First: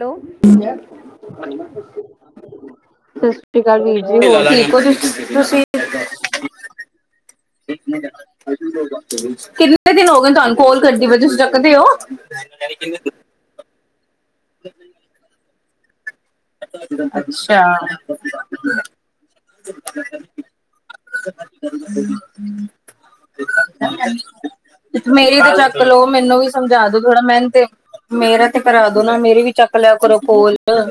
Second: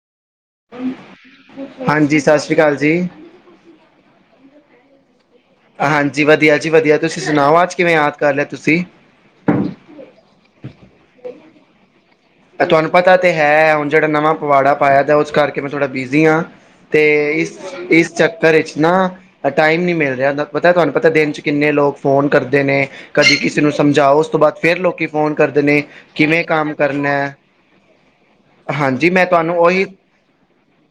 Hello ਸ ਹਾਂਜੀ ਸਤਿ ਸ਼੍ਰੀ ਅਕਾਲ ਜੀ ਸਾਸਰੀ ਕਾਲ ਵੀਰ ਜੀ ਹੋਰ ਠੀਕ ਓ ਤੁਸੀਂ? ਤੁਸੀ ਹਾਂਜੀ, ਵਧੀਆ ਜੀ ਵਧੀਆ ਤੁਸੀਂ ਸੁਣਾਓ ਅੱਜ ਕਿਵੇਂ ਯਾਦ ਕਰ ਲਿਆ ਤੁਸੀਂ? ਕਿੰਨੇ ਦਿਨ ਹੋ ਗਏ ਤੁਹਾਨੂੰ ਕਾੱਲ ਕਰਦੀ ਪ ਤੁਸੀਂ ਚੱਕਦੇ ਹੋ ਤੁਹਾਨੂੰ ਪਤਾ ਤਾਂ ਹੈ ਹੁਣ ਜਿਹੜਾ ਨਵਾਂ ਪੁਆੜਾ ਪਾਇਆ ਦਾ ਉਸ ਕਰਕੇ ਮੈਂ ਥੋੜ੍ਹਾ ਬਿਜ਼ੀ ਹਾਂ। ਤੇ ਇਸ ਅੱਛਾ ਇਸ ਚੱਕਰ ਇਚ ਨਾ ਟਾਈਮ ਨੀ ਮਿਲ ਰਿਹਾ ਤਾਂ ਪਤਾ ਏ ਤੁਹਾਨੂੰ ਪਤਾ ਏ ਦਿਨ ਚ ਕਿੰਨੇ ਲੋਕ ਫੋਨ ਕਰਦੇ ਨੇ ਕਦੀ ਕਿਸੇ ਨੂੰ ਸਮਝਾਓ ਉਸ ਤੋਂ ਬਾਅਦ ਫਿਰ ਲੋਕ ਫੋਨ ਮੇਰੀ ਕਰਦੇ ਨੇ ਕਿਵੇਂ ਕੰਮ ਕਰਨੈ। ਮੇਨ ਤੇ ਮੇਰਾ ਤੇ ਕਰਾ ਦੋ ਨਾ ਮੇਰੀ ਵੀ ਤੁਹਾਨੂੰ ਚੱਕ ਉਹੀ ਲਿਆ ਕਰੋ ਕਾੱਲ ਨਾ।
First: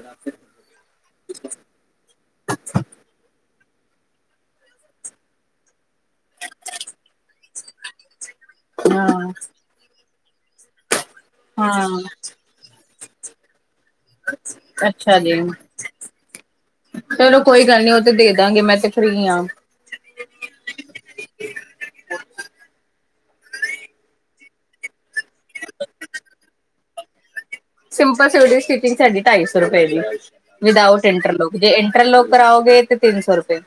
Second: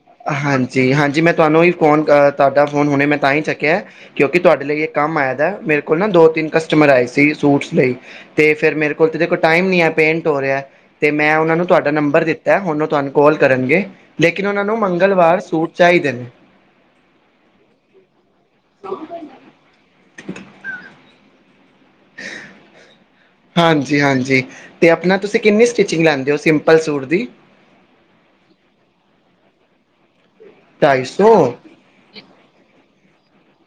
ਹਾਂਜੀ, ਹਾਂਜੀ ਮੈਂ ਤੁਹਾਨੂੰ ਹੀ ਫੋਨ ਕਰ ਕਰਦਾ ਫੋਨ ਮੈ ਤੁਹਾ ਚੱਕਿਆ ਕਿਉਂਕਿ ਤੁਹਾਡੇ ਲਈ ਇਕ ਕੰਮ ਆਇਆ ਦਾ ਮੇਰੇ ਕੋਲ ਨਾ ਦੋ ਤਿੰਨ ਕਸਟਮਰ ਆਏ ਸੀ ਸੂਟਸ ਲਈ ਤੇ ਫੇਰ ਮੇਰੇ ਹਾਂ ਕੋਲ ਤੇ ਟਾਈਮ ਨੀ ਆ ਪੇਂਟ ਹੋ ਰਿਹਾ। ਤੇ ਮੈਂ ਉਹਨਾਂ ਨੂੰ ਹਾਂ ਤੁਹਾਡਾ ਨੰਬਰ ਦਿੱਤਾ ਹੁਣ ਤੁਹਾਨੂੰ ਕੋ ਕਾੱਲ ਕਰਨਗੇ। ਲੇਕਿਨ ਉਹਨਾਂ ਨੂੰ ਅੱਛਾ ਮੰਗਲਵਾਰ ਜੀ ਸੂਟ ਚਾਹੀਦੇ ਨੇ ਚਲੋ ਕੋਈ ਗੱਲ ਨੀ ਉਹ ਤੇ ਦੇ ਦਾਂਗੇ ਮੈਂ ਤੇ ਫ੍ਰੀ ਹਾਂ। [inaudible] ਹਾਂਜੀ-ਹਾਂਜੀ ਤੇ ਆਪਣਾ ਤੁਸੀਂ ਕਿੰਨੀ ਸਟੀਚਿੰਗ ਲੈਂਦੇ ਹੋ ਸਿੰਪਲ ਸੂਟ ਦੀ? ਸਿੰਪਲ ਸੂਟ ਦੀ ਸਟੀਚਿੰਗ ਸਾਡੀ ਢਾਈ ਸੌ ਰੁਪਏ ਵੇ ਢਾਈ ਵਿਦਾਊਟ ਸੌ ਇੰਟਰਲੋਕ ਜੇ ਇੰਟਰਲੋਕ ਕਰਾਓਗੇ ਤੇ ਤਿੰਨ ਸੌ ਰੁਪਏ।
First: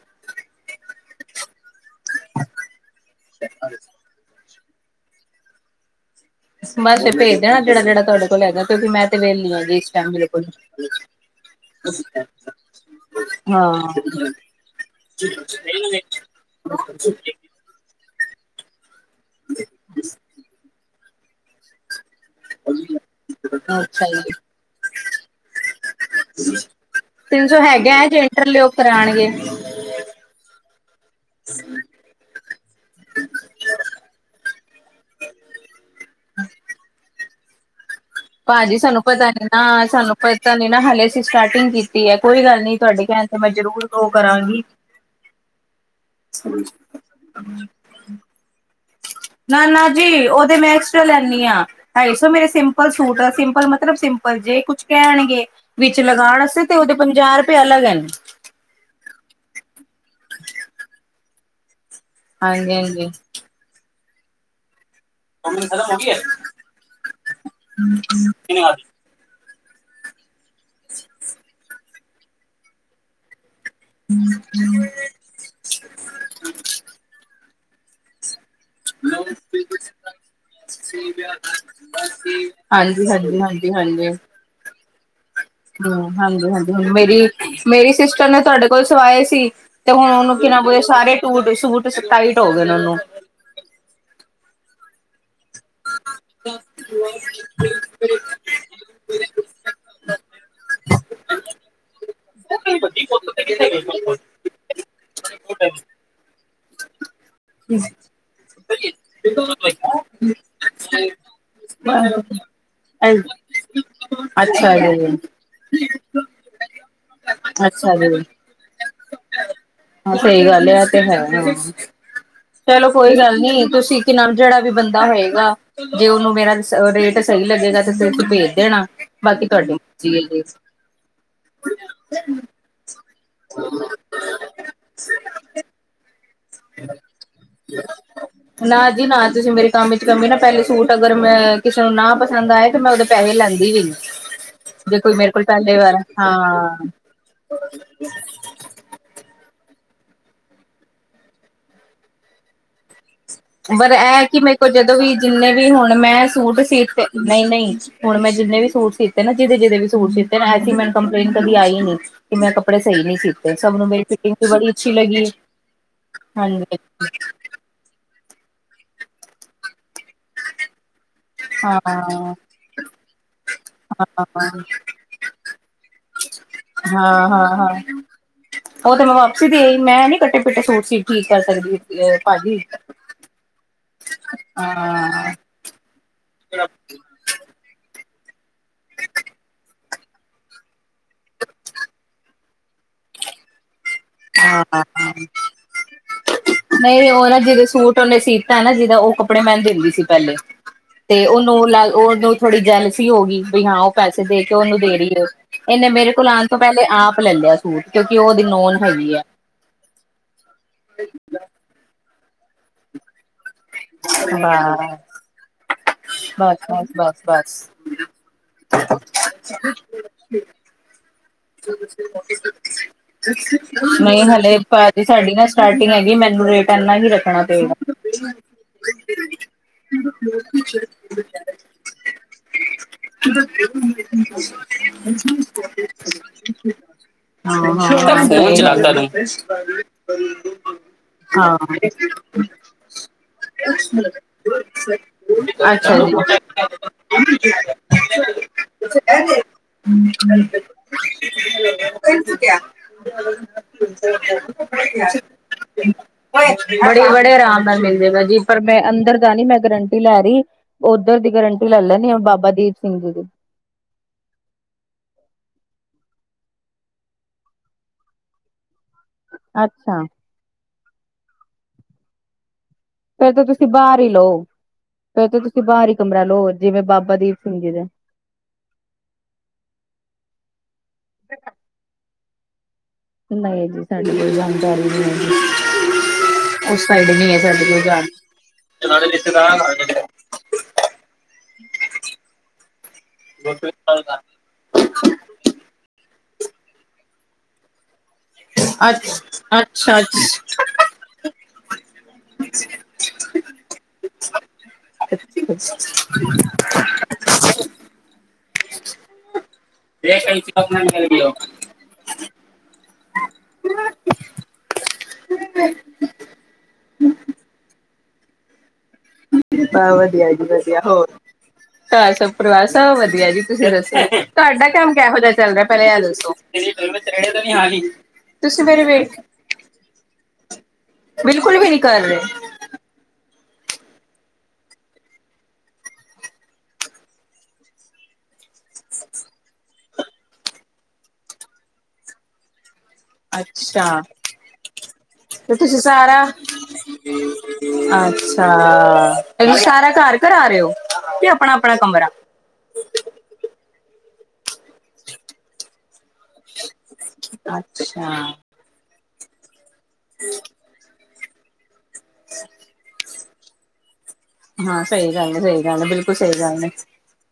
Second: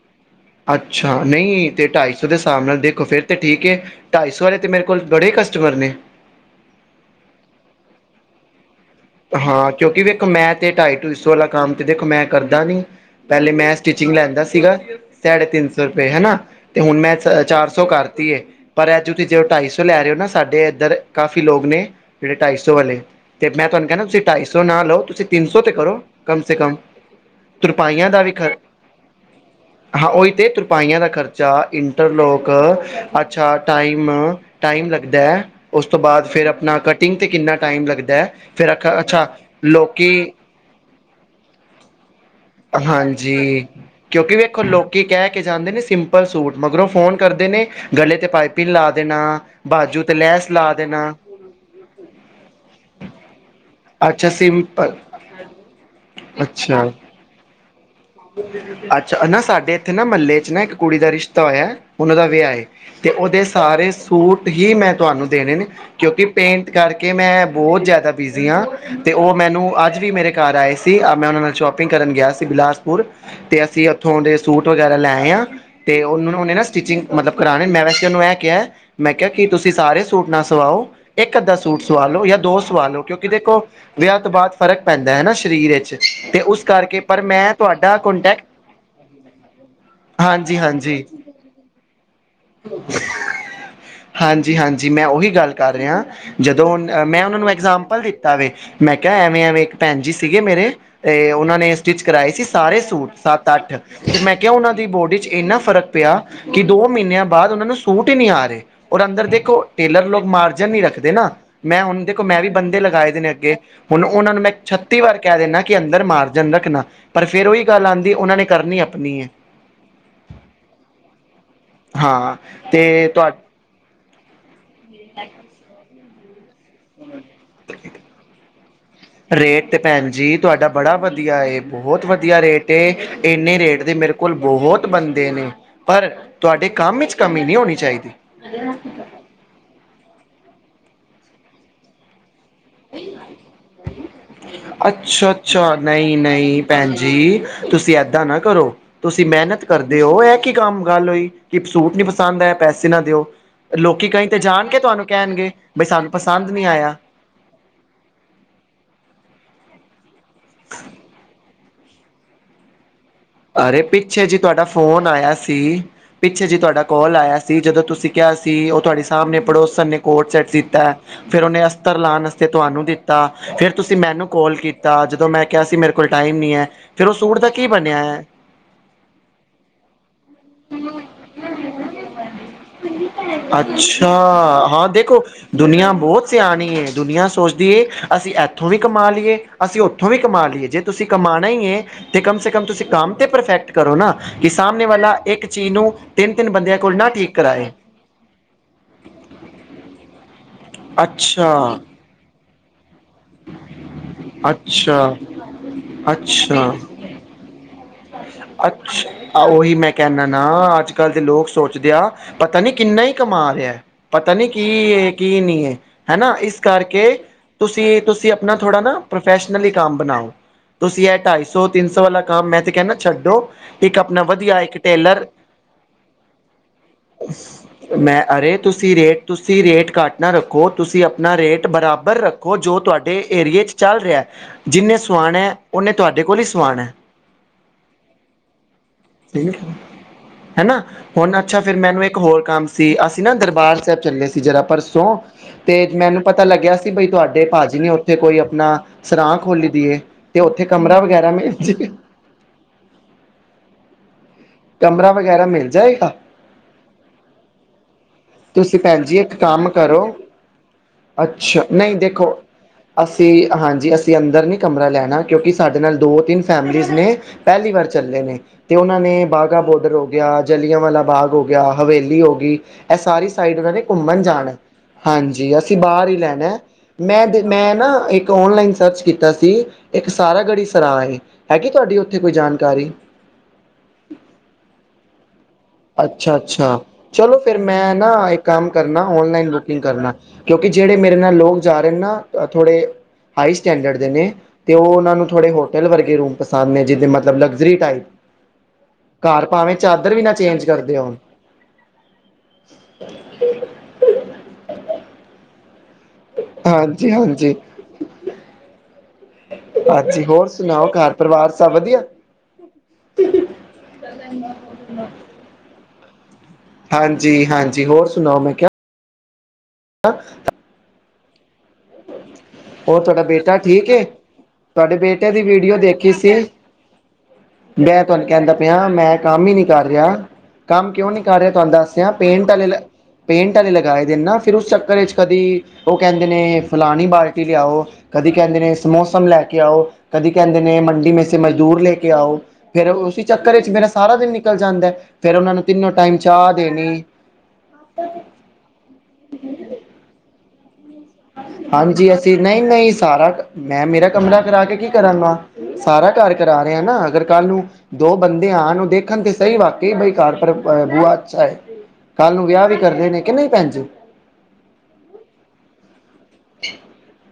ਅੱਛਾ, ਨਹੀਂ ਤੇ ਢਾਈ ਸੌ ਦੇ ਹਿਸਾਬ ਨਾਲ ਦੇਖੋ ਫੇਰ ਤੇ ਠੀਕ ਏ। ਢਾਈ ਸੌ ਆਲੇ ਤੇ ਮੇਰੇ ਕੋਲ ਬੜੇ ਕਸਟਮਰ ਨੇ। ਬਸ ਫਿਰ ਭੇਜ ਦੇਣਾ ਜਿਹੜਾ, ਜਿਹੜਾ ਤੁਹਾਡੇ ਕੋਲ ਹੈਗਾ ਕਿਉਂਕਿ ਮੈਂ ਤੇ ਵਿਹਲੀ ਹਾਂ, ਜੀ ਇਸ ਕਿਉਂਕਿ ਟਾਈਮ ਵੇਖੋ ਬਿਲਕੁਲ ਮੈਂ ਤੇ ਢਾਈ ਢੁਈ ਸੋ ਵਾਲਾ ਕੰਮ ਤੇ ਦੇਖੋ ਮੈਂ ਕਰਦਾ ਨੀ। ਪਹਿਲੇ ਮੈਂ ਹਾਂ ਸਟਿਚਿੰਗ ਲੈਂਦਾ ਸੀਗਾ ਸਾਢੇ ਤਿੰਨ ਸੌ ਰੁਪਏ ਹਨਾ ਤੇ ਹੁਣ ਮੈਂ ਚਾਰ ਸੌ ਕਰ ਤੀਏ ਪਰ ਐ ਜੋ ਤੁਸੀਂ ਜੇ ਢਾਈ ਸੌ ਲੈ ਰਹੇ ਹੋ ਨਾ ਸਾਡੇ ਇੱਧਰ ਕਾਫੀ ਲੋਕ ਨੇ ਜਿਹੜੇ ਢਾਈ ਸੌ ਵਾਲੇ, ਤੇ ਮੈਂ ਤੁਹਾਨੂੰ ਕਹਿਨਾ ਅੱਛਾ ਤੁਸੀਂ ਜੀ ਢਾਈ ਸੌ ਨਾ ਲਓ ਤੁਸੀਂ ਤਿੰਨ ਸੌ ਤੇ ਕਰੋ, ਕਮ ਸੇ ਕਮ। ਤਿੰਨ ਸੌ ਹੈਗਾ ਤੁਰਪਾਈਆਂ ਜੇ ਦਾ ਵੀ ਇੰਟਰ ਖਰ ਲੋਕ ਕਰਾਉਣਗੇ ਹਾਂ ਉਹੀ ਤਾਂ ਤੁਰਪਾਈਆਂ ਦਾ ਖਰਚਾ, ਇੰਟਰਲੋਕ ਅੱਛਾ ਟਾਈਮ ਟਾਈਮ ਲੱਗਦਾ ਐ ਓਸ ਤੋਂ ਬਾਅਦ ਫਿਰ ਆਪਣਾ ਕਟਿੰਗ ਤੇ ਕਿੰਨਾ ਟਾਈਮ ਲੱਗਦੈ। ਭਾਜੀ ਸਾਨੂੰ ਪਤਾ ਨੀ ਨਾ ਸਾਨੂੰ ਪਤਾ ਨੇ ਨਾ ਹਲੇ ਅਸੀ ਸਟਾਟਿੰਗ ਕੀਤ ਹੈ ਕੋਈ ਗੱਲ ਨੀ ਤੁਹਾਡੇ ਕਹਿਣ ਤੇ ਮੈਂ ਹਾਂਜੀ ਜਰੂਰ ਉਹ ਕਰਾਂਗੀ। ਪਲ ਸੂਟ ਮਗਰੋਂ ਫੋਨ ਕਰਦੇ ਨੇ ਗਲੇ ਤੇ ਪਾਈਪਿੰਨ ਲਾ ਦੇਣਾ। ਨਾ, ਨਾ ਬਾਜੂ ਤੇ ਜੀ ਲੈਸ ਉਹਦੇ ਲਾ ਮੈਂ ਐਕਸਟਰਾ ਦੇਣਾ ਲੈਂਨੀ ਆਂ ਢਾਈ ਸੋ ਮੇਰੇ ਸਿੰਪਲ ਸੂਟ ਸਿੰਪਲ ਮਤ ਮਤਲਬ ਸਿੰਪਲ ਜੇ ਕੁਛ ਕਹਿਣਗੇ ਵਿੱਚ ਲਗਾਣ ਵਾਸਤੇ ਤੇ ਅੱਛਾ ਓਹਦੇ ਪੰਜਾਹ ਰੁਪਏ ਅਲੱਗ ਲੈ ਨੇ। ਅੱਛਾ ਨਾ ਸਾਡੇ ਏਥੇ ਨਾ ਮਹੱਲੇ ਚ ਨਾ ਇੱਕ ਕੁੜੀ ਦਾ ਰਿਸ਼ਤਾ ਹੋਇਆ। ਉਹਨਾਂ ਦਾ ਵਿਆਹ ਏ ਹਾਂਜੀ ਹਾਂਜੀ ਤੇ ਉਹਦੇ ਸਾਰੇ ਸੂਟ ਹੀ ਮੈਂ ਤੁਹਾਨੂੰ ਦੇਣੇ ਨੇ ਕਿਉਂਕਿ ਪੇਂਟ ਕਰਕੇ ਮੈਂ ਬਹੁਤ ਜ਼ਿਆਦਾ ਬਿਜ਼ੀ ਹਾਂ। ਅਤੇ ਉਹ ਮੈਨੂੰ ਅੱਜ ਵੀ ਮੇਰੇ ਘਰ ਆਏ ਸੀ ਮੈਂ ਉਹਨਾਂ ਨਾਲ ਸ਼ੋਪਿੰਗ ਕਰਨ ਗਿਆ ਸੀ ਬਿਲਾਸਪੁਰ। ਤੇ ਅਸੀਂ ਉੱਥੋਂ ਦੇ ਸੂਟ ਵਗੈਰਾ ਲੈਏ ਆ ਤੇ ਉਹ ਨੂੰ ਓਨੇ ਨਾ ਸਟਿਚਿੰਗ ਮਤਲਬ ਕਰਾਣੇ ਮੈਂ ਵੈਸੇ ਓਹਨੂੰ ਐਂ ਕਿਆ ਮੈਂ ਕਿਹਾ ਕਿ ਤੁਸੀਂ ਸਾਰੇ ਸੂਟ ਨਾ ਸਵਾਓ ਇੱਕ ਅੱਧਾ ਸੂਟ ਸਵਾ ਲਓ ਜਾਂ ਦੋ ਸਵਾ ਲਓ ਹਾਂਜੀ ਕਿਉਂਕਿ ਹਾਂਜੀ ਦੇਖੋ ਹਾਂਜੀ ਹਾਂਜੀ ਵਿਆਹ ਤੋਂ ਬਾਅਦ ਫ਼ਰਕ ਪੈਂਦਾ ਐ ਨਾ ਸ਼ਰੀਰ ਵਿੱਚ ਹਮ ਤੇ ਹਾਂਜੀ ਉਸ ਹਾਂਜੀ ਹੁਣ ਕਰਕੇ ਪਰ ਮੇਰੀ ਮੈਂ ਮੇਰੀ ਤੁਹਾਡਾ ਸਿਸਟਰ ਕੋਂਟੈਕਟ ਨੇ ਤੁਹਾਡੇ ਕੋਲ ਸਵਾਏ ਸੀ, ਤੇ ਹੁਣ ਓਹਨੂੰ ਕਿ ਹਾਂਜੀ ਨਾ ਹਾਂਜੀ ਸਾਰੇ ਟੂਟ ਸੂਟ ਸਤਾਈ ਗਏ ਉਹਨੂੰ [unintelligible] ਹਾਂਜੀ, ਹਾਂਜੀ ਮੈਂ ਉਹੀ ਗੱਲ ਕਰ ਰਿਹਾ, ਜਦੋਂ ਮੈਂ ਉਹਨਾਂ ਨੂੰ ਐਗਜਾਮਪਲ ਦਿੱਤਾ ਵੇ ਮੈਂ ਕਿਹਾ ਐਵੇਂ-ਐਵੇਂ ਭੈਣ ਜੀ ਸੀਗੇ ਮੇਰੇ ਤੇ ਉਹਨਾਂ ਨੇ ਸਟਿਚ ਕਰਾਏ ਸੀ ਸਾਰੇ ਸੂਟ ਸੱਤ ਅੱਠ ਮੈਂ ਕਿਹਾ ਉਹਨਾਂ ਦੀ ਬੋਡੀ ਚ ਇੰਨਾ ਫਰਕ ਪਿਆ ਕਿ ਦੋ ਮਹੀਨਿਆਂ ਬਾਦ ਓਨਾਂ ਨੂੰ ਅੱਛਾ ਸੂਟ ਈ ਨੀ ਆ ਰੇ, ਓਰ ਅੰਦਰ ਦੇਖੋ ਟੇਲਰ ਲੋਕ ਮਾਰਜਨ ਨੀ ਰੱਖਦੇ ਨਾ। ਮੈਂ ਹੁਣ ਦੇਖੋ ਮੈਂ ਵੀ ਬੰਦੇ ਲਗਾਏ ਦੇ ਨੇ ਅੱਗੇ, ਹੁਣ ਓਹਨਾਂ ਨੂੰ ਮੈਂ ਛੱਤੀ ਜੀ। ਵਾਰ ਕਹਿ ਦਿੰਨਾ। ਕੇ ਅੰਦਰ ਮਾਰਜਨ ਰੱਖਣਾ, ਪਰ ਫੇਰ ਓਹੀ ਗੱਲ ਅੱਛਾ ਆਂਦੀ ਜੀ, ਓਹਨਾਂ ਨੇ ਕਰਨੀ ਆਪਣੀ ਐ। ਹਾਂ ਸਹੀ ਗੱਲ ਐ ਤੇ ਹੈ ਹਾਂ। ਹਾਂ ਤੇ ਚਲੋ ਕੋਈ ਤੁਹਾ ਗੱਲ ਨੀ ਤੁਸੀਂ ਕਿ ਨਾਲ ਜਿਹੜਾ ਵੀ ਬੰਦਾ ਹੋਏਗਾ, ਜੇ ਓਹਨੂੰ ਮੇਰਾ ਰਿਸ ਰੇਟ ਸਹੀ ਲੱਗੇਗਾ ਤੇ ਫੇਰ ਭੇਜ ਦੇਣਾ, ਬਾਕੀ ਤੁਹਾਡੀ ਮਰਜ਼ੀ ਏ। ਦੀ ਤੁਹਾਡਾ ਬੜਾ ਵਧੀਆ ਏ ਬਹੋਤ ਵਧੀਆ ਰੇਟ ਏ ਇੰਨੇ ਰੇਟ ਦੇ ਮੇਰੇ ਕੋਲ ਬਹੋਤ ਬੰਦੇ ਨੇ। ਪਰ, ਤੁਆਡੇ ਕਾੰਮ ਇਚ ਕਮੀ ਨੀ ਹੋਣੀ ਚਾਈਦੀ। ਨਾ ਜੀ ਨਾ ਤੁਸੀਂ ਮੇਰੇ ਕੰਮ ਚ ਕਮੀ ਨਾ ਪਹਿਲੇ ਸੂਟ ਅਗਰ ਮੈਂ ਕਿਸੇ ਨੂੰ ਨਾ ਪਸੰਦ ਆਏ ਤੇ ਮੈਂ ਉਹਦੇ ਪੈਸੇ ਲੈਂਦੀ ਵੀ ਨੀ। ਜੇ ਕੋਈ ਮੇਰੇ ਕੋਲ ਅੱਛਾ-ਅੱਛਾ, ਪਹਿਲੇ ਵਾਰ ਨਈ-ਨਈ ਹਾਂ ਭੈਣ ਜੀ, ਤੁਸੀਂ ਐਦਾਂ ਨਾ ਕਰੋ ਤੁਸੀਂ ਮੈਨਤ ਕਰਦੇ ਓ, ਏ ਕੀ ਕੰਮ ਗੱਲ ਹੋਈ ਕਿ ਸੂਟ ਨੀ ਪਸੰਦ ਆਏ ਪੈਸੇ ਨਾ ਦੇਓ। ਪਰ ਐ ਕਿ ਮੇਰ ਕੋਲ ਜਦੋਂ ਵੀ ਜਿੰਨੇ ਵੀ ਬਈ ਹੋਣ ਸਾਨੂੰ ਮੈਂ ਪਸੰਦ ਸੂਟ ਨਹੀਂ ਆਇਆ ਸੀਤੇ, ਨਈ-ਨਈ ਹੁਣ ਮੈਂ ਜਿੰਨੇ ਵੀ ਸੂਟ ਸੀਤੇ ਨਾ ਜਿਹਦੇ-ਜਿਹਦੇ ਵੀ ਸੂਟ ਸੀਤੇ ਐਸੀ ਮੈਨੂੰ ਕੰਪਲੇਂਟ ਕਦੀ ਆਈ ਨੀ। ਕਿ ਮੈਂ ਕੱਪੜੇ ਸਈ ਨੀ ਸੀ ਅਰੇ ਪਿੱਛੇ ਜੀ ਤੁਹਾਡਾ ਫੋਨ ਆਇਆ ਸੀ, ਪਿੱਛੇ ਜੀ ਹਾਂਜੀ ਤੁਹਾਡਾ ਕੋਲ ਆਇਆ ਸ ਸੀ ਜਦੋਂ ਤੁਸੀਂ ਕਿਹਾ ਸੀ, ਉਹ ਤੁਹਾਡੇ ਸਾਹਮਣੇ ਪੜੋਸਨ ਨੇ ਕੋਟ ਸੈੱਟ ਸੀਤਾ। ਫੇਰ ਓਹਨੇ ਹਾਂ ਅਸਤਰ ਲਾਣ ਵਾਸਤੇ ਤੁਹਾਨੂੰ ਦਿੱਤਾ, ਫੇਰ ਤੁਸੀਂ ਮੈਨੂੰ ਹਾਂ ਕੋਲ ਕੀਤਾ ਜਦੋਂ ਮੈਂ ਕੇਆ ਸੀ ਮੇਰੇ ਕੋਲ ਟਾਈਮ ਨੀ ਐ, ਫੇਰ ਓ ਸੂਟ ਦਾ ਕੀ ਬਨੇਆ ਐ? ਓ ਤੇ ਮੈਂ ਵਾਪਸੀ ਦੇ ਆਈ, ਮੈਂ ਨੀ ਕੱਟੇ-ਪਿੱਟੇ ਸੂਟ ਸੀਟ ਠੀਕ ਕਰ ਸਕਦੀ ਭਾਜੀ। ਅੱਛਾ, ਹਾਂ ਦੇਖੋ। ਦੁਨੀਆਂ ਬੋਹਤ ਸਿਆਣੀ ਏ, ਦੁਨੀਆਂ ਸੋਚਦੀ ਏ ਅਸੀਂ ਐਥੋਂ ਵੀ ਕਮਾ ਲੀਏ ਅਸੀਂ ਓਥੋਂ ਵੀ ਕਮਾ ਲੀਏ, ਜੇ ਤੁਸੀਂ ਕਮਾਣਾ ਈ ਏ ਤੇ ਕਮ ਸੇ ਕਮ ਤੁਸੀਂ ਕਾੰਮ 'ਤੇ ਪਰਫੈਕਟ ਕਰੋ ਨਾ। ਕਿ ਸਾਹਮਣੇ ਹਾਂ ਵਾਲਾ ਇੱਕ ਚੀ ਨੂੰ ਤਿੰਨ, ਤਿੰਨ ਬੰਦਿਆਂ ਕੋਲ ਨਾ ਠੀਕ ਕਰਾਏ ਓਹਨੇ ਸੀਤਾ ਨਾ ਜਿਹਦਾ ਓਹ ਕੱਪੜੇ ਮੈਂ ਦਿੰਦੀ ਸੀ ਪਹਿਲੇ, ਤੇ ਅੱਛਾ, ਓਹਨੂੰ ਲੱਗ ਓਨੂੰ ਥੋੜੀ ਜੈਲ ਹੋਗੀ ਬਈ ਹਾਂ ਓ ਪੈਸੇ ਦੇ ਕੇ ਓਨੂੰ ਦੇ ਰੀ ਅੱਛਾ, ਏ ਓ, ਏਨੇ ਮੇਰੇ ਕੋਲ ਆਨ ਤੋਂ ਅੱਛਾ, ਪੈਲੇ ਆਪ ਲੈ ਲੇਆ ਸੀ। ਸੂਟ ਕੇਓਕਿ ਓ ਓਦੀ ਨੋਨ ਅੱਛ ਹੈਗੀ ਐ। ਆ ਓਹੀ ਮੈਂ ਕੈਨਾਂ ਨਾ ਆੱਜ-ਕਾੱਲ ਦੇ ਲੋਕ ਸੋਚਦੇ ਆ, ਪਤਾ ਨੀ ਕਿੰਨਾ ਈ ਕਮਾ ਰੇਐ। ਪਤਾ ਨਈ ਕੀ ਏ ਕੀ ਨਈ ਏ, ਹਨਾ ਏਸ ਬਸ ਬਸ ਕਰਕੇ ਬਸ ਬਸ ਤੁਸੀ-ਤੁਸੀਂ ਅਪਨਾ ਥੋੜਾ ਨਾ, ਪ੍ਰੋਫੈਸ਼ਨਲੀ ਕਾੰਮ ਬਨਾਓ। ਤੁਸੀਂ ਇਹ ਢਾਈ ਸੌ ਤਿੰਨ ਸੌ ਵਾਲਾ ਕੰਮ ਮੈਂ ਤੇ ਕਹਿੰਨਾ ਨਈ ਹਲੇ ਭਾਜੀ ਟੇਲਰ ਸਾਡੀ ਨਾ ਸਟਾਰਟਿੰਗ ਹੈਗੀ, ਮੈਨੂੰ ਰੇਟ ਐਨਾ ਹੀ ਰੱਖਣਾ ਪਏਗਾ। ਮੈਂ ਅਰੇ ਤੁਸੀਂ ਰੇਟ ਤੁਸੀਂ ਰੇਟ ਘੱਟ ਨਾ ਰੱਖੋ ਤੁਸੀਂ ਆਪਣਾ ਰੇਟ ਬਰਾਬਰ ਰੱਖੋ ਦੇਖੋ ਜੋ ਤੁਹਾਡੇ ਏਰੀਏ ਚ ਚੱਲ ਰਿਹਾ ਜਿੰਨੇ ਸੁਆਣਾ ਉੰਨੇ ਤੁਹਾਡੇ ਕੋਲ ਹੀ ਸੁਆਣਾ। [unintelligible] ਠੀਕ ਐ, ਹੈਨਾ ਹੁਣ ਅੱਛਾ ਫਿਰ ਮੈਨੂੰ ਇੱਕ ਹੋਰ ਕੰਮ ਸੀ ਅਸੀਂ ਨਾ ਦਰਬਾਰ ਸਾਹਿਬ ਚੱਲੇ ਸੀ। ਜਰਾ ਪਰਸੋਂ, ਤੇ ਅੱਛਾ ਮੈਨੂੰ ਪਤਾ ਲੱਗਿਆ ਸੀ ਬਈ ਤੁਹਾਡੇ ਭਾਜੀ ਨੇ ਓਥੇ ਕੋਈ ਆਪਣਾ ਸਰਾਂ ਖੋਲੀ ਦੀਏ, ਤੇ ਓਥੇ ਕਮਰਾ ਵਗੈਰਾ ਮਿਲ ਜੇ [inaudible] ਕਮਰਾ ਕ ਵਗੈਰਾ ਮਿਲ ਜਾਏਗਾ? ਬੜੇ ਬੜੇ ਆਰਾਮ ਨਾਲ ਮਿਲਦੇ ਪਏ ਜੀ ਪਰ ਤੁਸੀਂ ਮੈਂ ਭੈਣ ਅੰਦਰ ਜੀ ਦਾ ਇੱਕ ਨੀ ਮੈਂ ਕੰਮ ਗਰੰਟੀ ਕਰੋ ਲੈ ਰਹੀ ਓਦਰ ਦੀ ਅੱਛਾ ਗਰੰਟੀ ਲੈ ਨਹੀਂ ਲੈਨੀ ਆ, ਦੇਖੋ ਬਾਬਾ ਦੀਪ ਸਿੰਘ ਜੀ ਦੀ। ਅਸੀਂ ਹਾਂਜੀ ਅਸੀਂ ਅੰਦਰ ਨੀ ਕਮਰਾ ਲੈਣਾ ਕਿਉਂਕਿ ਸਾਡੇ ਨਾਲ ਦੋ ਤਿੰਨ ਫੈਮਲੀਜ਼ ਨੇ। ਪਹਿਲੀ ਵਾਰ ਚੱਲੇ ਨੇ, ਤੇ ਓਹਨਾਂ ਨੇ ਬਾਗਾ ਬੋਡਰ ਅੱਛਾ ਹੋ ਗੇਆ, ਜਲਿਆਂਵਾਲਾ ਬਾਗ ਹੋ ਗੇਆ, ਹਵੇਲੀ ਹੋ ਗਈ ਐਹ ਸਾਰੀ ਫੇਰ ਤਾਂ ਸਾਈਡ ਤੁਸੀਂ ਉਹਨਾਂ ਨੇ ਬਾਹਰ ਹੀ ਘੁੰਮਨ ਲਓ ਜਾਣਾ। ਫੇਰ ਤਾਂ ਹਾਂਜੀ, ਤੁਸੀਂ ਅਸੀਂ ਬਾਹਰ ਹੀ ਬਾਰ ਈ ਕਮਰਾ ਲਓ ਲੈਨੈ ਜਿਵੇਂ ਬਾਬਾ ਮੈਂ ਦੀਪ ਸਿੰਘ ਜੀ ਮੈਂ ਦੇ ਨਾ ਇੱਕ ਓਨਲਾਈਨ ਸਰਚ ਕੀਤ ਕੀਤਾ ਸੀ ਇੱਕ ਸਾਰਾਗੜੀ ਸਰਾਂ ਏ, ਹੈਗੀ ਤੁਆਡੀ ਓਥੇ ਕੋਈ ਜਾਣਕਾਰੀ? ਨਈ ਜੀ ਸਾਡੀ ਕੋਈ ਜਾਨਕਾਰੀ ਨੀ ਹੈਗੀ। ਅੱਛਾ-ਅੱਛਾ, ਚਲੋ ਫਿਰ ਮੈਂ ਜਾਣ ਨਾ ਇੱਕ ਕੰਮ ਕਰਨਾ ਔਨਲਾਈਨ ਬੁਕਿੰਗ ਕਰਨਾ। ਕਿਉਂਕਿ ਜਿਹੜੇ ਮੇਰੇ ਨਾਲ ਲੋਕ ਜਾ ਰਹੇ ਨੇ ਨਾ ਥੋੜੇ, ਹਾਈ ਸਟੈਂਡਰਡ ਦੇ ਨੇ। ਤੇ ਓ ਓਨਾਂ ਨੂੰ ਥੋੜੇ ਹੋਟਲ ਵਰਗੇ ਰੂਮ ਪਸੰਦ ਨੇ, ਜਿਦੇ ਮਤਲਬ ਲਗਜ਼ਰੀ ਟਾਈਪ। ਘਰ ਅੱਛਾ ਭਾਵੇਂ ਅੱਛਾ ਚਾਦਰ ਵੀ ਨਾ ਚੇਂਜ ਕਰਦੇ ਹੋਣ। [inaudible] [unintelligible] ਹਾਂਜੀ-ਹਾਂਜੀ। ਹਾਂਜੀ ਹੋਰ ਸੁਨਾਓ ਘਰ ਪਰਿਵਾਰ ਸਭ ਵਧੀਆ। [inaudible] ਹਾਂਜੀ-ਹਾਂਜੀ, ਹੋਰ ਸੁਨਾਓ ਮੈਂ ਕੇਆ ਹਾਂ, ਵਦੀਆ ਜੀ ਵਦੀਆ ਹੋਰ ਘਾਰ ਸਬ ਪਰਿਵਾਰ ਸਬ ਹੋਰ ਤੁਹਾਡਾ ਵਦੀਆ ਜੀ ਬੇਟਾ ਤੁਸੀਂ ਠੀਕ ਦੱਸੋ, ਏ ਤੁਆਡਾ ਕਾੰਮ ਤੁਹਾਡੇ ਕੈਹੋ ਜਾ ਬੇਟੇ ਦੀ ਚੱਲਦੈ ਵੀਡੀਓ ਪੈਲੇ ਐ ਦੇਖੀ ਦੱਸੋ? ਸੀ ਮੈਂ ਤੁਹਾਨੂੰ ਕਹਿੰਦਾ ਤੁਸੀਂ ਮੇਰੇ ਪਿਆ ਮੈਂ ਵੇਟ ਕੰਮ ਈ ਨੀ ਕਰ ਰਿਆ। ਕੰਮ ਕੇਓ ਨੀ ਕਾਰ ਰੇਆ ਬਿਲਕੁਲ ਵੀ ਤੁਹਾਨੂੰ ਨੀ ਦਾੱਸ ਕਰ ਰੇਆਂ ਰਹੇ ਪੇਂਟ ਵਾਲੇ ਲੋ ਪੇਂਟ ਵਾਲੇ ਲਗਾਏ ਨਾ ਫਿਰ ਉਸ ਚੱਕਰ ਵਿੱਚ ਕਦੀ ਉਹ ਕਹਿੰਦੇ ਨੇ ਫਲਾਣੀ ਬਾਲਟੀ ਲਿਆਓ ਕਦੀ ਕਹਿੰਦੇ ਨੇ ਸਮੋਸਮ ਲੈ ਕੇ ਆਓ, ਕਦੀ ਕਹਿੰਦੇ ਨੇ ਮੰਡੀ ਮੇ ਸੇ ਮਜ਼ਦੂਰ ਲੇ ਕੇ ਆਓ। ਫਿਰ ਓਸੀ ਚੱਕਰ ਚ ਮੇਰਾ ਅੱਛਾ ਸਾਰਾ ਦਿਨ ਨਿਕਲ ਜਾਂਦੈ, ਫੇਰ ਓਨਾ ਤੇ ਨੂੰ ਤੁਸੀਂ ਤਿੰਨੋ ਟਾਈਮ ਸਾਰਾ ਚਾਹ ਦੇਣੀ। ਅੱਛਾ, ਮਲਬ ਸਾਰਾ ਘਾਰ ਕਰਾ ਰੇ ਓ? ਹਾਂਜੀ, ਅਸੀਂ ਨਈ-ਨਈ ਸਾਰਾ ਮੈਂ ਮੇਰਾ ਕਮਰਾ ਕਰਾ ਕੇ ਕੀ ਕਰਾਂਗਾ। ਸਾਰਾ ਘਰ ਕਰਾ ਰਿਹਾ ਨਾ ਅਗਰ ਕਾਲੂ ਅੱਛਾ ਦੋ ਬੰਦੇ ਆਣ ਉਹ ਦੇਖਣ ਤੇ ਸਹੀ ਵਕਤ ਕੀ ਬਈ ਘਰ ਪਰ ਬੂਆ ਅੱਛਾ ਏ, ਕਾਲੂੰ ਵਿਆਹ ਵੀ ਕਰਨੇ ਨੇ ਕਿ ਨਈ ਭੈਣ ਜੀ। ਹਾਂ, ਸਈ ਗਾੱਲ ਏ ਸਈ ਏ ਬਿਲਕੁਲ ਸਈ ਗਾੱਲ ਏ।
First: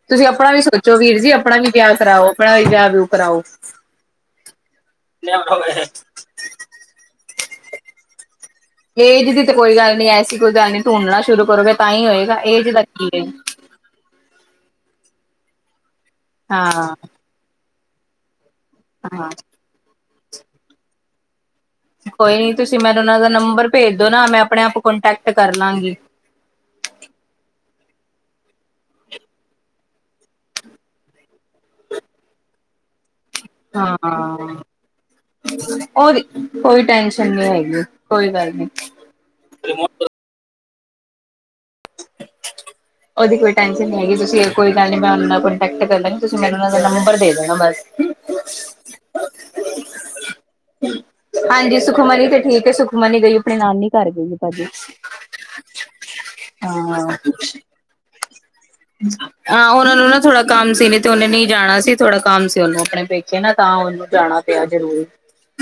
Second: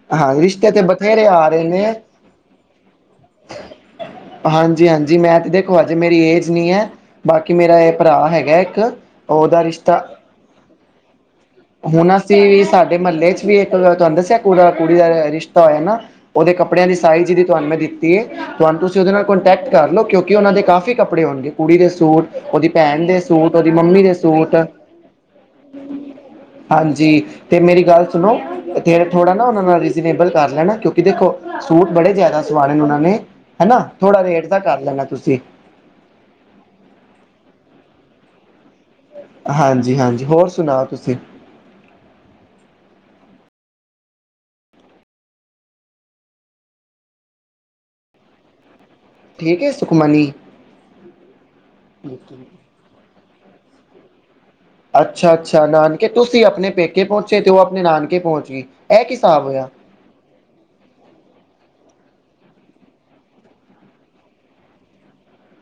ਤੁਸੀਂ ਹਾਂ ਆਪਣਾ ਵੀ ਰਿਸ਼ਤੇ ਤੇ ਸੋਚੋ ਵੀਰ ਬਥੇਰੇ ਜੀ ਆ ਆਪਣਾ ਰਹੇ ਵੀ ਨੇ ਵਿਆਹ ਕਰਾਓ ਆਪਣਾ ਵੀ ਵਿਆਹ ਵਿਊਹ ਕਰਾਓ ਹਾਂਜੀ-ਹਾਂਜੀ, ਮੈ ਤੇ ਦੇਖੋ ਹਜੇ ਮੇਰੀ ਏਜ ਨਈ ਏ ਬਾਕੀ ਮੇਰਾ ਐ ਭਰਾ ਹੈਗੈ ਏਜ ਦੀ ਤੇ ਓਦਾ ਕੋਈ ਗੱਲ ਰਿਸ਼ਤਾ ਨੀ ਐਸੀ ਕੋਈ ਗੱਲ ਨੀ ਢੂੰਡਣਾ ਸ਼ੁਰੂ ਕਰੋਗੇ ਤਾਂ ਹੀ ਹੁਣ ਹੋਏਗਾ ਅਸੀਂ ਵੀ ਏਜ ਦਾ ਸਾਡੇ ਕੀ ਹੈ ਮਹੱਲੇ ਚ ਵੀ ਓ ਮੈ ਤੁਆਨੂੰ ਦੱਸੇਆ ਕੁੜਾ, ਕੁੜੀ ਦਾ ਰਿਸ਼ਤਾ ਹੋਏਆ ਨਾ ਓਦੇ ਹਾਂ ਕੱਪੜੇਆਂ ਦੀ ਸਾਈਜ ਜੇੜੀ ਤਾਆਨੂੰ ਮੈਂ ਦਿੱਤੀ। ਕੀ ਏ, ਤੁਆਨੂੰ ਤੁਸੀ ਓਦੇ ਨਾਲ ਹਾਂ ਕੋਂਟੈਕਟ ਕਾਰ ਲੋ, ਕੇਓਕਿ ਓਨਾਂ ਦੇ ਕਾਫ਼ੀ ਕੱਪੜੇ ਹੋਨਗੇ। ਕੁੜੀ ਦੇ ਸੂਟ ਕੋਈ ਨੀ ਓਦੀ ਤੁਸੀਂ ਮੈਨੂੰ ਭੈਣ ਦੇ ਉਹਨਾਂ ਦਾ ਸੂਟ ਨੰਬਰ ਓਦੀ ਭੇਜ ਮੰਮੀ ਦੋ ਦੇ ਨਾ ਮੈਂ ਸੂਟ ਆਪਣੇ ਆਪ ਕੋਂਟੈਕਟ ਕਰ ਲਾਂਗੀ ਹਾਂਜੀ ਤੇ ਮੇਰੀ ਗੱਲ ਸੁਣੋ। ਤੇ ਥੋੜਾ ਨਾ ਓਨਾਂ ਨਾਲ ਰੀਜਨੇਬਲ ਕਰ ਲੈਣਾ, ਕੇਓਕਿ ਦੇਖੋ ਸੂਟ ਬੜੇ ਜਾਦਾ ਸਵਾਣੇ ਨੇ ਓਨਾਂ ਨੇ। ਹਨਾ, ਹਾਂ ਥੋੜਾ ਰੇਟ ਦਾ ਕਾਰ ਲੈਣਾ ਤੁਸੀ। ਉਹ ਕੋਈ ਟੈਨਸ਼ਨ ਨਹੀਂ ਹੈਗੀ ਕੋਈ ਗੱਲ ਨੀ ਹਾਂਜੀ ਹਾਂਜੀ ਹੋਰ ਸੁਣਾਓ ਤੁਸੀਂ [unintelligible] ਓਦੀ ਕੋਈ ਟੈਨਸ਼ਨ ਨੀ ਹੈਗੀ ਤੁਸੀਂ ਕੋਈ ਗਾੱਲ ਨੀ ਮੈਂ ਓਨਾਂ ਨਾਲ ਕੋਂਟੈਕਟ ਕਰ ਲਾਂਗੀ ਤੁਸੀਂ ਮੈਨ ਓਨਾ ਦਾ ਨੰਬਰ ਦੇ ਦੇਣਾ ਬਾੱਸ। ਠੀਕ ਹੈ ਸੁਖਮਨੀ [unintelligible] ਹਾਂਜੀ ਸੁਖਮਨੀ ਤੇ ਠੀਕ ਹੈ ਸੁਖਮਨੀ ਗਈ ਆਪਣੀ ਨਾਨੀ ਘਾਰ ਗਈ ਏ ਭਾਜੀ ਅੱਛਾ ਅੱਛਾ ਨਾਨਕੇ ਤੁਸੀਂ ਆਪਣੇ ਪੇਕੇ ਪਹੁੰਚੇ ਤੇ ਉਹ ਆਪਣੇ ਨਾਨਕੇ ਪਹੁੰਚ ਗਏ [unintelligible] ਉਹਨਾ ਨੂੰ ਨਾ ਥੋੜਾ ਕੰਮ ਸੀ ਨ ਤੇ ਉਹਨੇ ਨਈ ਜਾਣਾ ਸੀ ਥੋੜਾ ਕੰਮ ਸੀ ਉਹਨੂੰ ਆਪਣੇ ਪੇਖੇ ਨਾ ਤਾਂ ਉਹਨੂੰ ਜਾਣਾ ਪੇਆ ਜਰੂੂਰ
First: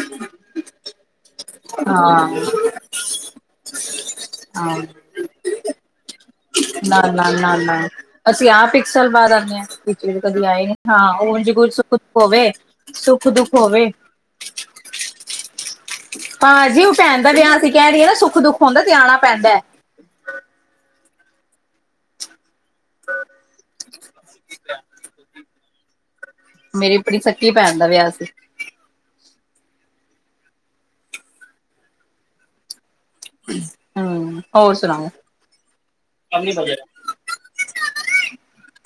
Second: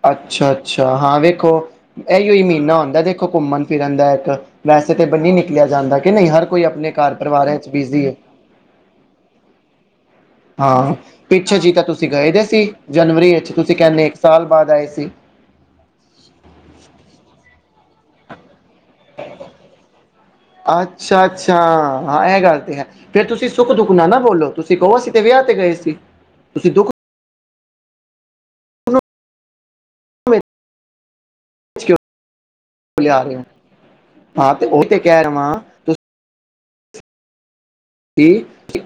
ਅੱਛਾ ਅੱਛਾ ਹਾਂ ਵੇਖੋ ਹਾਂ ਇਹੀਓ ਈ ਮੀਨਾ ਹੁੰਦਾ। ਦੇਖੋ ਘੁੰਮਣ ਫਿਰਨ ਦਾ ਇੱਕ ਹਾਂ ਵੈਸੇ ਤਾਂ ਬੰਨੀ ਨ ਲਿਆ ਜਾਂਦਾ ਕਿ ਨਹੀਂ ਹਰ ਕੋਈ ਆਪਣੇ ਘਰ ਪਰਿਵਾਰਾ ਚ ਬੀਜ਼ੀ ਹੈ। ਪੇਆ ਪਿਕਸਲ ਬਾਅਦ ਆਨੇ ਆ। ਕਦੀ ਆਏ ਨੀ, ਹਾਂ ਓਂਜ ਪਿੱਛੇ ਜੀ ਤਾਂ ਸੁੱਖ-ਦੁੱਖ ਤੁਸੀਂ ਗਏ ਦੇ ਹੋਵੇ ਸੀ ਜਨਵਰੀ ਵਿੱਚ ਸੁੱਖ-ਦੁੱਖ ਤੁਸੀਂ ਹੋਵੇ। ਕਹਿੰਦੇ ਇੱਕ ਸਾਲ ਬਾਅਦ ਆਏ ਸੀ ਹਾਂਜੀ, ਓ ਭੈਣਦਾ ਵਿਆਹ ਅਸੀਂ ਕਹਿ ਦੀਏ ਨਾ ਸੁੱਖ-ਦੁੱਖ ਹੁੰਦਾ ਤੇ ਆਣਾ ਪੈਂਦਾ। ਅੱਛਾ-ਅੱਛਾ, ਹਾਂ ਐ ਗਾੱਲ ਤੇ ਹੈ, ਫੇਰ ਤੁਸੀਂ ਸੁੱਖ-ਦੁੱਖ ਨਾ ਨਾ ਬੋਲੋ ਤੁਸੀ ਕਓ ਅਸੀ ਤੇ ਵੇਆ ਤੇ ਗਏ ਸੀ, ਤੁਸੀ ਦੁੱਖ- ਮੇਰੀ ਸੱਕੀ ਭੈਣ ਦਾ ਵੇਆ ਸੀ। ਲੀਆ ਹੂੰ, ਹੋਰ ਸੁਣਾਓ? ਰਵਾਂ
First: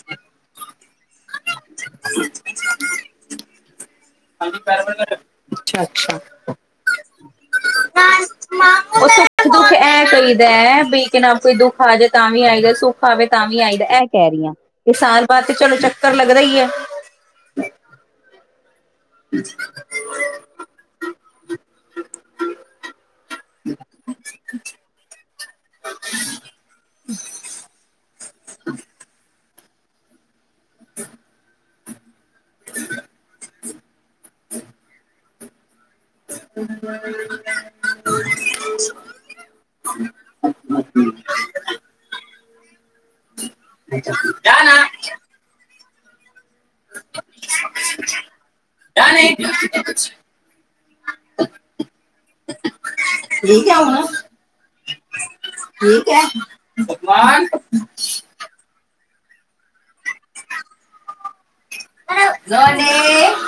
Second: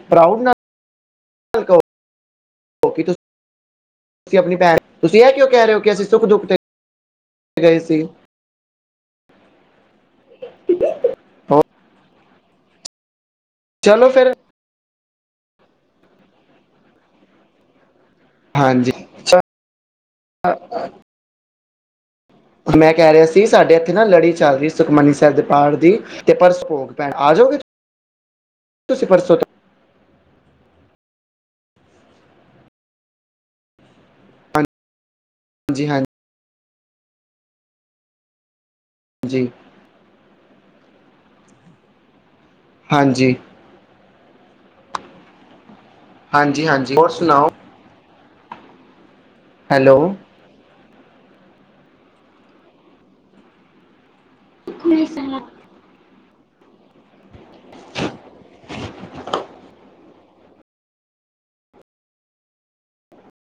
ਪ੍ਰਾਊਡ ਨਾਲ [unintelligible] ਤੁਸੀਂ ਆਪਣੀ ਭੈਣ ਤੁਸੀਂ ਇਹ ਕਿਉਂ ਕਹਿ ਰਹੇ ਹੋ ਅੱਛਾ ਕਿ ਅਸੀਂ ਅੱਛਾ ਸੁੱਖ ਦੁੱਖ ਤੇ ਗਏ ਸੀ। ਉਹ ਸੁੱਖ ਦੁੱਖ ਇਹ ਚਾਹੀਦਾ ਹੈ ਬਈ ਕਿ ਨਾ ਕੋਈ ਹੋਰ ਦੁੱਖ ਆ ਜਾਵੇ ਤਾਂ ਵੀ ਆਈਦਾ ਸੁੱਖ ਆਵੇ ਤਾਂ ਵੀ ਆਈਦਾ ਇਹ ਚਲੋ ਕਹਿ ਫਿਰ ਰਹੀ ਹਾਂ ਸਾਲ ਬਾਦ ਤੇ ਚਲੋ ਚੱਕਰ ਲੱਗਦਾ ਹੀ ਹੈ। ਹਾਂਜੀ। ਚ- [inaudible] [unintelligible] ਮੈਂ ਕਹਿ ਰਿਆ ਸੀ। ਸਾਡੇ ਇੱਥੇ ਨਾ ਲੜੀ ਚੱਲ ਰਹੀ। ਸੁਖਮਨੀ ਸਾਹਿਬ ਦੇ ਪਾਠ ਦੀ ਤੇ ਪਰਸੋਂ ਭੋਗ ਪੈਣਾ ਆਜੋਗੇ ਤੁਸੀਂ ਪਰਸੋਂ ਤੋਂ [unintelligible] [unintelligible] ਹਾਜੀ-ਹਾਂਜੀ। [inaudible] ਜੀ। ਹਾਂਜੀ। [unintelligible] ਹਾਂਜੀ-ਹਾਂਜੀ ਹੋਰ ਸੁਣਾਓ? ਕ ਨਹੀਂ ਹੈਲੋ [unintelligible] ਠੀਕ ਆ ਹੁਣ। ਖੁੱਲੀ ਸਹਿਣਾ ਠੀਕ ਹੈ? [unintelligible]